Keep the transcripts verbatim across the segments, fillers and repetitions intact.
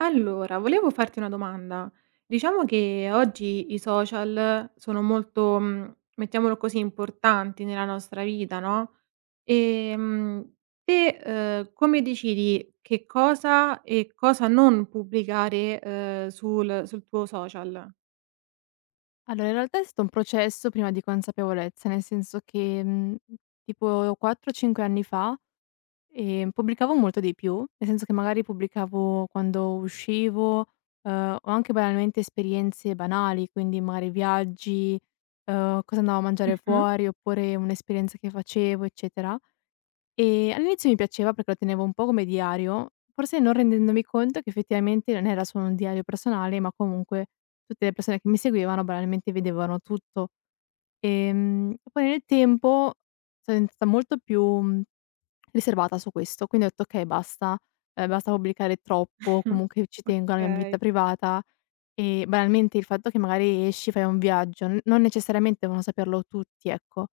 Allora, volevo farti una domanda. Diciamo che oggi i social sono molto, mhmm, mettiamolo così, importanti nella nostra vita, no, ehm, te, uhm, come decidi che cosa e cosa non pubblicare, uhm, sul sul tuo social? Allora, in realtà è stato un processo prima di consapevolezza, nel senso che, mhmm, tipo quattro, cinque anni fa, ehm, pubblicavo molto di più, nel senso che magari pubblicavo quando uscivo, uhm, o anche banalmente esperienze banali, quindi magari viaggi, uhm, cosa andavo a mangiare Mh-mh. fuori, oppure un'esperienza che facevo, eccetera. Ehm, all'inizio mi piaceva perché lo tenevo un po' come diario, forse non rendendomi conto che effettivamente non era solo un diario personale, ma comunque tutte le persone che mi seguivano banalmente vedevano tutto. Ehm, poi nel tempo sono diventata molto più, mhmm, riservata su questo, quindi ho detto: "Okay basta, ehm, basta pubblicare troppo, Mh. comunque ci tengo alla mia Okay. vita privata". E banalmente il fatto che magari esci, fai un viaggio, n non necessariamente devono saperlo tutti, ecco.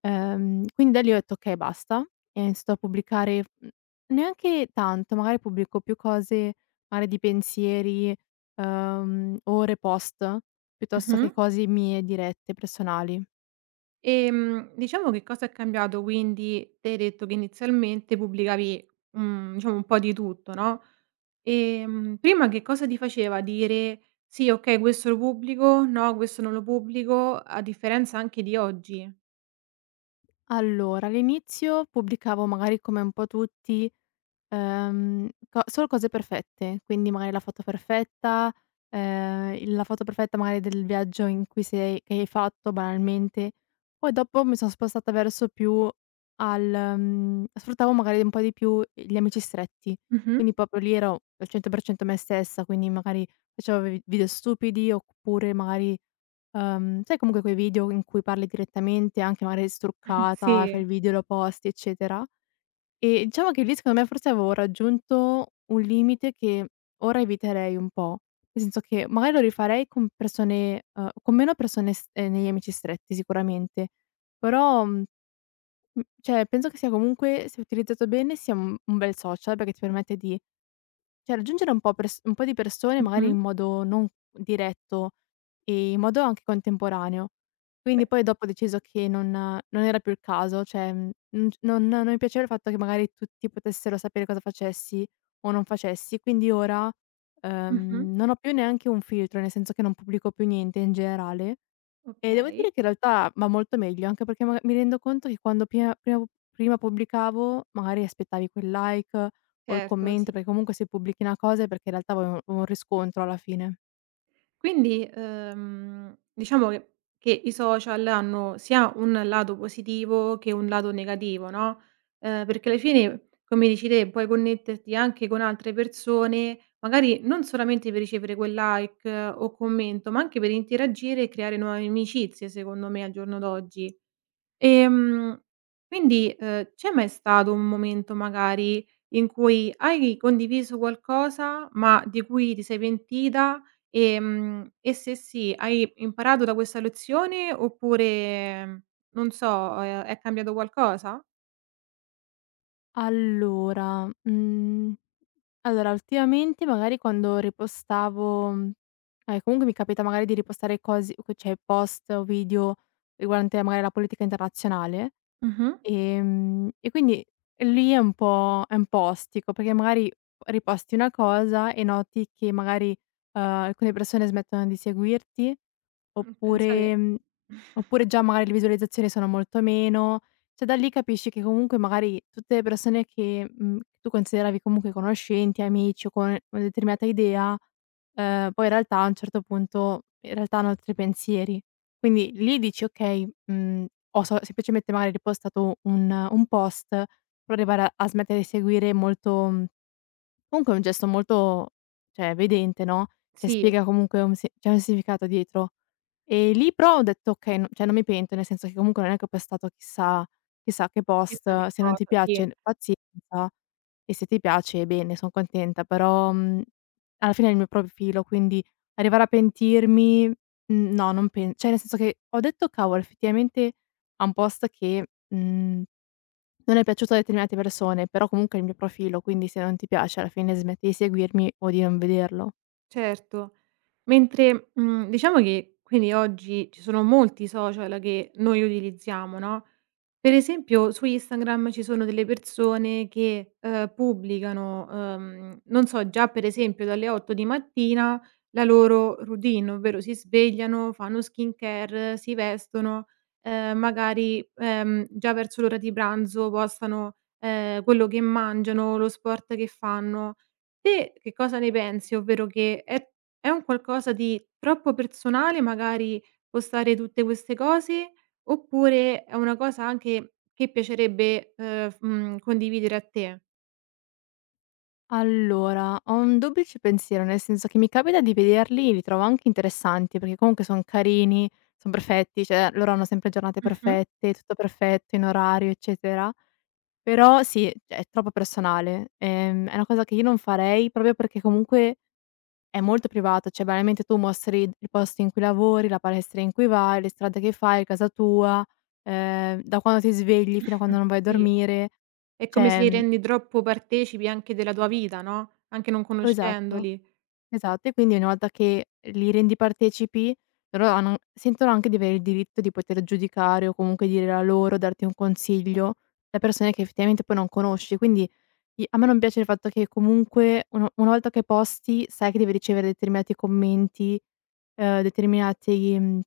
Ehm, quindi da lì ho detto: "Okay, basta." E ho iniziato a pubblicare, mhmm, neanche tanto, magari pubblico più cose, magari di pensieri, uhm, ore post, piuttosto Mh-mh. che cose mie dirette, personali. Ehm, diciamo, che cosa è cambiato quindi? Te hai detto che inizialmente pubblicavi, mhmm, diciamo un po' di tutto, no. Ehm, prima che cosa ti faceva dire: "Sì, okay, questo lo pubblico, no, questo non lo pubblico", a differenza anche di oggi. Allora, all'inizio pubblicavo magari come un po' tutti. Ehm, co Solo cose perfette, quindi magari la foto perfetta, ehm, il la foto perfetta magari del viaggio in cui sei che hai fatto banalmente. Poi dopo mi sono spostata verso più al mhmm, sfruttavo magari un po' di più gli amici stretti, Mh-mh. quindi proprio lì ero al cento per cento me stessa, quindi magari facevo vi video stupidi oppure magari, ehm, sai comunque quei video in cui parli direttamente, anche magari struccata, fai Sì. il video, lo posti, eccetera? E diciamo che lì secondo me forse avevo raggiunto un limite che ora eviterei un po', nel senso che magari lo rifarei con persone uhm, con meno persone s ehm, negli amici stretti sicuramente, però, mhmm, mhmm, cioè penso che sia comunque, se utilizzato bene, sia un un bel social perché ti permette di cioè raggiungere un po' pers un po' di persone magari Mh-mh. in modo non diretto e in modo anche contemporaneo. Beh, Quindi poi dopo ho deciso che non non era più il caso, cioè, mhmm, non c non non mi piaceva il fatto che magari tutti potessero sapere cosa facessi o non facessi, quindi ora, mh-mh. ehm, non ho più neanche un filtro, nel senso che non pubblico più niente in generale e devo Okay. dire che in realtà va molto meglio, anche perché maga mi rendo conto che quando pia prima prima pubblicavo magari aspettavi quel like o il Certo, sì. commento, perché comunque se pubblichi una cosa è perché in realtà vuoi un vuoi un riscontro alla fine. Quindi, uhm, diciamo che che i social hanno sia un lato positivo che un lato negativo, no, ehm, perché alla fine, come dici te, puoi connetterti anche con altre persone, magari non solamente per ricevere quel like, eh, o commento, ma anche per interagire e creare nuove amicizie, secondo me, al giorno d'oggi. Ehm, quindi, uhm, c'è mai stato un momento magari in cui hai condiviso qualcosa, ma di cui ti sei pentita? Ehm, e se sì, hai imparato da questa lezione oppure, mm, non so, ehm, è cambiato qualcosa? Allora, mhmm, allora ultimamente magari quando ripostavo, mhmm, eh, comunque mi capita magari di ripostare cosi co cioè post o video riguardante magari la politica internazionale. Mh-mh. Ehm, e quindi lì è un po' è un po' ostico, perché magari riposti una cosa e noti che magari, uhm, alcune persone smettono di seguirti, Mh, pensa te. oppure mhmm, oppure già magari le visualizzazioni sono molto meno. Cioè da lì capisci che comunque magari tutte le persone che, mhmm, tu consideravi comunque conoscenti, amici o con una determinata idea, uhm, poi in realtà a un certo punto in realtà hanno altri pensieri. Quindi lì dici: "Okay, Mhmm, ho so semplicemente magari ripostato un un post, però arrivare a smettere di seguire molto, mhmm, comunque è un gesto molto, cioè, evidente, no, cioè, Sì, spiega comunque un si c'è un significato dietro". E lì però ho detto: "Okay, no cioè non mi pento, nel senso che comunque non è che ho postato chissà chissà che chissà post, che se non ti cosa, sì. piace pazienza e se ti piace bene, son contenta". Però, mhmm, alla fine è il mio profilo, quindi arrivare a pentirmi, mhmm, no, non pen cioè nel senso che ho detto: "Cavolo, effettivamente ha un post che, mhmm, non è piaciuto a determinate persone, però comunque è il mio profilo, quindi se non ti piace alla fine smetti di seguirmi o di non vederlo". Certo. Mentre, mhmm, diciamo che quindi oggi ci sono molti social che noi utilizziamo, no. Per esempio su Instagram ci sono delle persone che, ehm, pubblicano, ehm, non so, già per esempio dalle otto di mattina la loro routine, ovvero si svegliano, fanno skincare, si vestono, ehm, magari, ehm, già verso l'ora di pranzo postano, ehm, quello che mangiano, lo sport che fanno. Te che cosa ne pensi? Ovvero, che è è un qualcosa di troppo personale magari postare tutte queste cose, oppure è una cosa anche che piacerebbe, ehm, f mhmm, condividere a te? Allora, ho un duplice pensiero, nel senso che mi capita di vederli, li trovo anche interessanti, perché comunque son carini, son perfetti, cioè loro hanno sempre giornate Mh-mh. perfette, tutto perfetto, in orario, eccetera. Però sì, cioè, è troppo personale. Ehm, è una cosa che io non farei proprio perché comunque è molto privato, cioè banalmente tu mostri il posto in cui lavori, la palestra in cui vai, le strade che fai, casa tua, ehm, da quando ti svegli fino a quando non vai a Sì, dormire. è come se Cioè, li mhmm rendi troppo partecipi anche della tua vita, no, anche non esatto. conoscendoli. Esatto, e quindi una volta che li rendi partecipi, loro hanno sentono anche di avere il diritto di poter giudicare o comunque dire la loro, darti un consiglio, da persone che effettivamente poi non conosci. Quindi i a me non piace il fatto che comunque uno una volta che posti sai che devi ricevere determinati commenti, ehm, determinati, mhmm,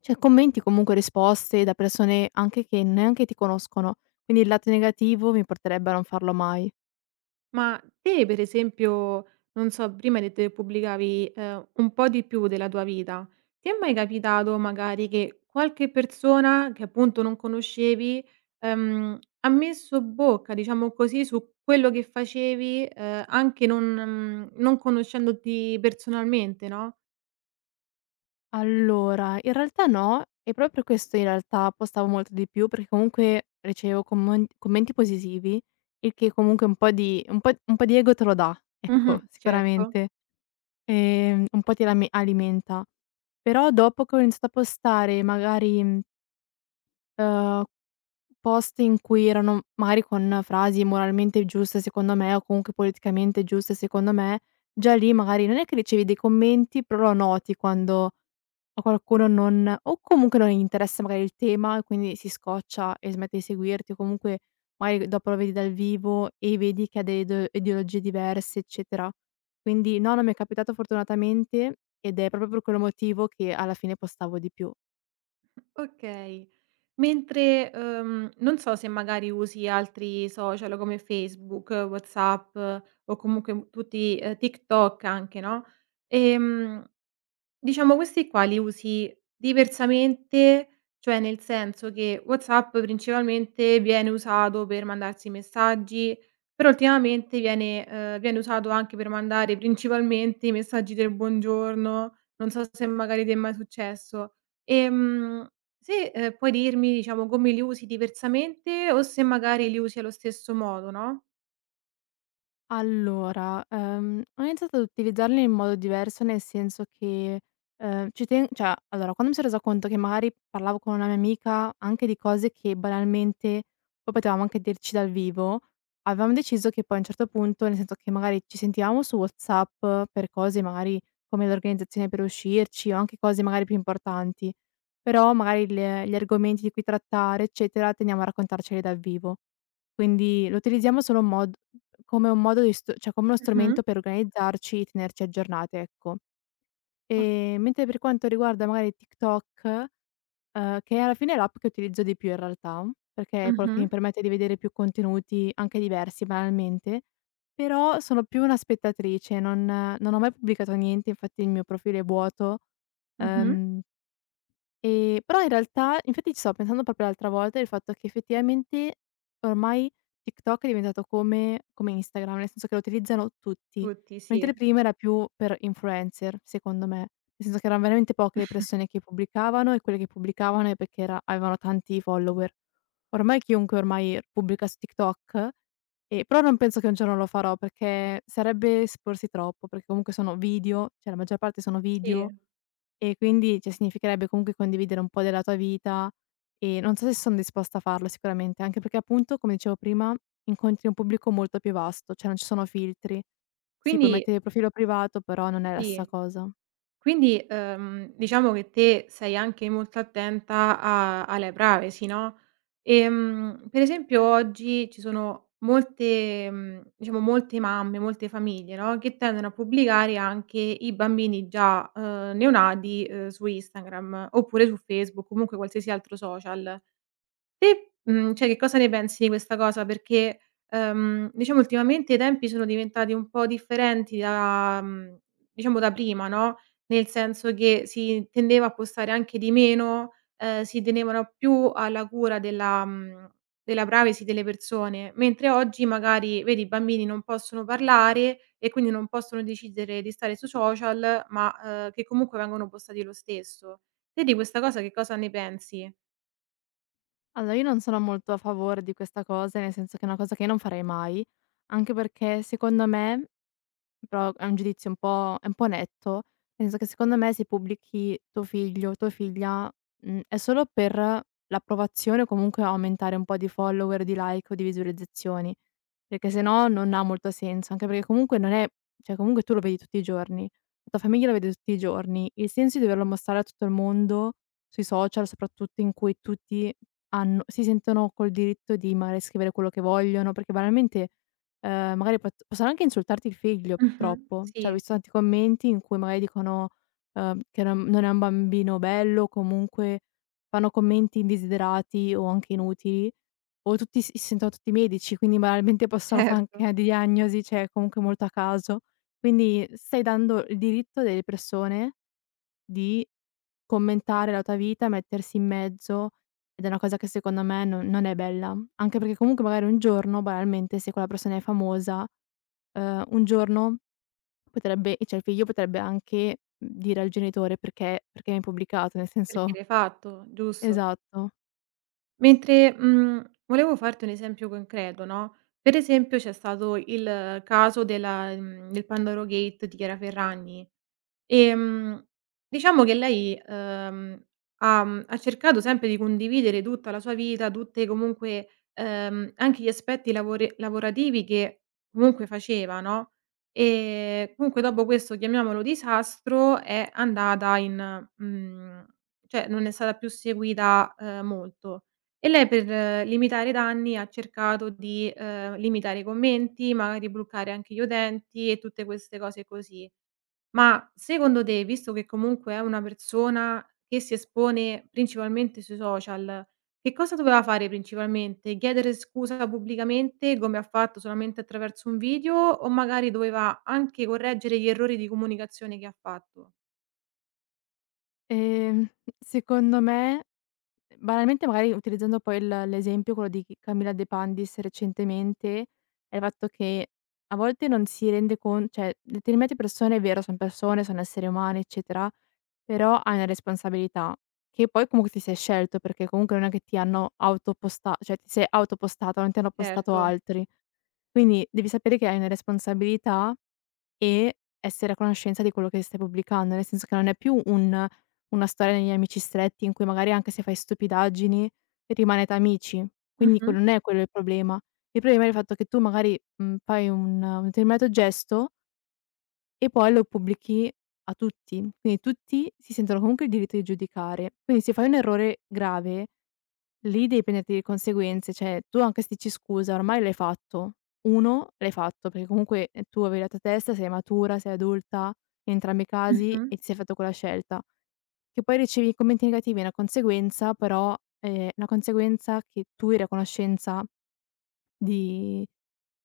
cioè commenti, comunque risposte da persone anche che neanche ti conoscono. Quindi il lato negativo mi porterebbe a non farlo mai. Ma te per esempio, non so, prima hai detto che pubblicavi, ehm, un po' di più della tua vita. Ti è mai capitato magari che qualche persona che appunto non conoscevi, ehm, ha messo bocca, diciamo così, su quello che facevi, ehm, anche non mhmm, non conoscendoti personalmente, no? Allora, in realtà no, e proprio per questo in realtà postavo molto di più, perché comunque ricevevo commen commenti positivi, il che comunque un po' di un po' un po' di ego te lo dà, Mh-mh. ecco, Certo. sicuramente. Ehm, un po' ti lame alimenta. Però dopo che ho iniziato a postare magari, mhmm, uhm, post in cui erano magari con frasi moralmente giuste secondo me, o comunque politicamente giuste secondo me, già lì magari non è che ricevi dei commenti, però lo noti quando a qualcuno non o comunque non gli interessa magari il tema e quindi si scoccia e smette di seguirti o comunque magari dopo lo vedi dal vivo e vedi che ha delle ideo ideologie diverse, eccetera. Quindi no, non mi è capitato fortunatamente ed è proprio per quello motivo che alla fine postavo di più. Okay. Mentre, uhm, non so se magari usi altri social come Facebook, WhatsApp o comunque tutti, ehm, TikTok anche, no. Ehm Diciamo questi qua li usi diversamente, cioè nel senso che WhatsApp principalmente viene usato per mandarsi messaggi, però ultimamente viene ehm, viene usato anche per mandare principalmente i messaggi del buongiorno, non so se magari ti è mai successo. Ehm, se, ehm, puoi dirmi, diciamo, come li usi diversamente o se magari li usi allo stesso modo, no. Allora, ehm, ho iniziato ad utilizzarli in modo diverso, nel senso che, ehm, ci ten cioè, allora, quando mi sono resa conto che magari parlavo con una mia amica anche di cose che banalmente poi potevamo anche dirci dal vivo, avevamo deciso che poi a un certo punto, nel senso che magari ci sentivamo su WhatsApp per cose magari come l'organizzazione per uscirci o anche cose magari più importanti, però magari le gli argomenti di cui trattare, eccetera, tendiamo a raccontarceli dal vivo. Quindi lo utilizziamo solo un mod come un modo di st cioè come uno Mh-mh. strumento per organizzarci e tenerci aggiornate, ecco. O Ehm, mentre per quanto riguarda magari TikTok, uhm, che alla fine è l'app che utilizzo di più in realtà, perché è quella che mh-mh, mi permette di vedere più contenuti, anche diversi banalmente, però sono più una spettatrice, non non ho mai pubblicato niente, infatti il mio profilo è vuoto. mh-mh. Uhm Ehm, però in realtà infatti ci stavo pensando proprio l'altra volta, del fatto che effettivamente ormai TikTok è diventato come come Instagram, nel senso che lo utilizzano tutti, Tutti, sì. mentre prima era più per influencer, secondo me. Nel senso che eran veramente poche le persone che pubblicavano e quelle che pubblicavano è perché era avevano tanti follower. Ormai Chiunque ormai pubblica su TikTok, e però non penso che un giorno lo farò, perché sarebbe esporsi troppo, perché comunque sono video, cioè la maggior parte sono Sì. video e quindi, cioè, significherebbe comunque condividere un po' della tua vita e non so se sono disposta a farlo sicuramente, anche perché appunto, come dicevo prima, incontri un pubblico molto più vasto, cioè non ci sono filtri. Sì, puoi Quindi mettere il profilo privato, però non è la sì. stessa cosa. Quindi, uhm, diciamo che te sei anche molto attenta a alla privacy, no, ehm, per esempio oggi ci sono molte mhmm, diciamo molte mamme, molte famiglie, no, che tendono a pubblicare anche i bambini già, uhm, neonati, uhm, su Instagram oppure su Facebook, comunque qualsiasi altro social. Te, mhmm, cioè che cosa ne pensi di questa cosa? Perché, ehm, diciamo ultimamente i tempi sono diventati un po' differenti da, mhmm, diciamo, da prima, no, nel senso che si tendeva a postare anche di meno, ehm, si tenevano più alla cura della, mhmm, della privacy delle persone, mentre oggi magari, vedi, i bambini non possono parlare e quindi non possono decidere di stare su social, ma, ehm, che comunque vengono postati lo stesso. Te di questa cosa che cosa ne pensi? Allora, io non sono molto a favore di questa cosa, nel senso che è una cosa che io non farei mai, anche perché secondo me. Però è un giudizio un po' è un po' netto, nel senso che secondo me se pubblichi tuo figlio, o tua figlia, mhmm, è solo per l'approvazione o comunque aumentare un po' di follower, di like o di visualizzazioni, perché se no non ha molto senso, anche perché comunque non è cioè comunque tu lo vedi tutti i giorni, la tua famiglia lo vede tutti i giorni. Il senso di doverlo mostrare a tutto il mondo, sui social soprattutto, in cui tutti hanno si sentono col diritto di magari scrivere quello che vogliono, perché banalmente. Ehm, magari pot possono anche insultarti il figlio Mh-mh. purtroppo. Cioè, ho Sì. visto tanti commenti in cui magari dicono, ehm, che non non è un bambino bello, comunque fanno commenti indesiderati o anche inutili, o tutti si si sentono tutti medici, quindi banalmente possono fa Certo, anche una diagnosi, cioè comunque molto a caso. Quindi stai dando il diritto delle persone di commentare la tua vita, mettersi in mezzo ed è una cosa che secondo me non non è bella. Anche perché comunque magari un giorno, banalmente, se quella persona è famosa, ehm, un giorno potrebbe cioè il figlio potrebbe anche dire al genitore: "Perché perché mi hai pubblicato?" Nel perché senso l'hai fatto, giusto. esatto. Mentre, mhmm, volevo farti un esempio concreto, no, per esempio c'è stato il caso della, mhmm, del Pandoro Gate di Chiara Ferragni. Ehm, diciamo che lei, uhm, ha mhmm, ha cercato sempre di condividere tutta la sua vita, tutte comunque, ehm, anche gli aspetti lavore lavorativi che comunque faceva, no. Ehm, comunque dopo questo, chiamiamolo disastro, è andata in, mhmm, cioè non è stata più seguita, ehm, molto. E lei per, eh, limitare i danni ha cercato di, ehm, limitare i commenti, magari bloccare anche gli utenti e tutte queste cose così. Ma secondo te, visto che comunque è una persona che si espone principalmente sui social, che cosa doveva fare principalmente? Chiedere scusa pubblicamente come ha fatto solamente attraverso un video o magari doveva anche correggere gli errori di comunicazione che ha fatto? Ehm, Secondo me, banalmente magari utilizzando poi il l'esempio quello di Camilla De Pandis recentemente, è il fatto che a volte non si rende con cioè determinate persone è vero, son persone, sono esseri umani, eccetera, però hai una responsabilità che poi comunque ti sei scelto, perché comunque non è che ti hanno autoposta cioè ti sei autopostata, non ti hanno postato Certo. altri. Quindi devi sapere che hai una responsabilità e essere a conoscenza di quello che stai pubblicando, nel senso che non è più un una storia negli amici stretti in cui magari anche se fai stupidaggini rimanete amici. Quindi Mh-mh, quello non è quello il problema. Il problema è il fatto che tu magari, mhmm, fai un un determinato gesto e poi lo pubblichi a tutti. Quindi tutti si sentono comunque il diritto di giudicare. Quindi se fai un errore grave, lì devi prenderti le conseguenze, cioè tu anche se dici: "Scusa, ormai l'hai fatto." uno l'hai fatto perché comunque, ehm, tu avevi la tua testa, sei matura, sei adulta in entrambi i casi mh-mh. e ti sei fatta quella scelta. Che poi ricevi commenti negativi è una conseguenza, però è una conseguenza che tu eri a conoscenza di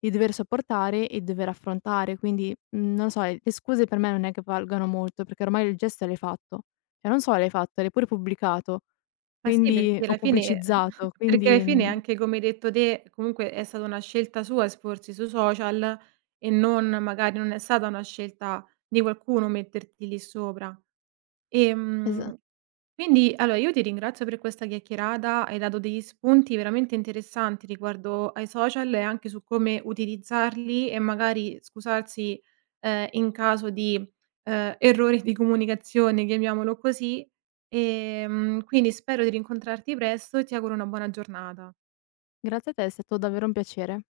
di dover sopportare e dover affrontare, quindi, mhmm, non lo so, le scuse per me non è che valgano molto, perché ormai il gesto l'hai fatto. Cioè non solo l'hai fatto, l'hai pure pubblicato, Ma sì, quindi perché o alla fine pubblicizzato, perché alla quindi, fine, mhmm anche come hai detto te, comunque è stata una scelta sua esporsi sui social e non, magari non è stata una scelta di qualcuno metterti lì sopra. Esa Ehm, quindi allora io ti ringrazio per questa chiacchierata, hai dato degli spunti veramente interessanti riguardo ai social e anche su come utilizzarli e magari scusarsi, ehm, in caso di, ehm, errori di comunicazione, chiamiamolo così. Ehm, quindi spero di rincontrarti presto e ti auguro una buona giornata. grazie a te, è stato davvero un piacere.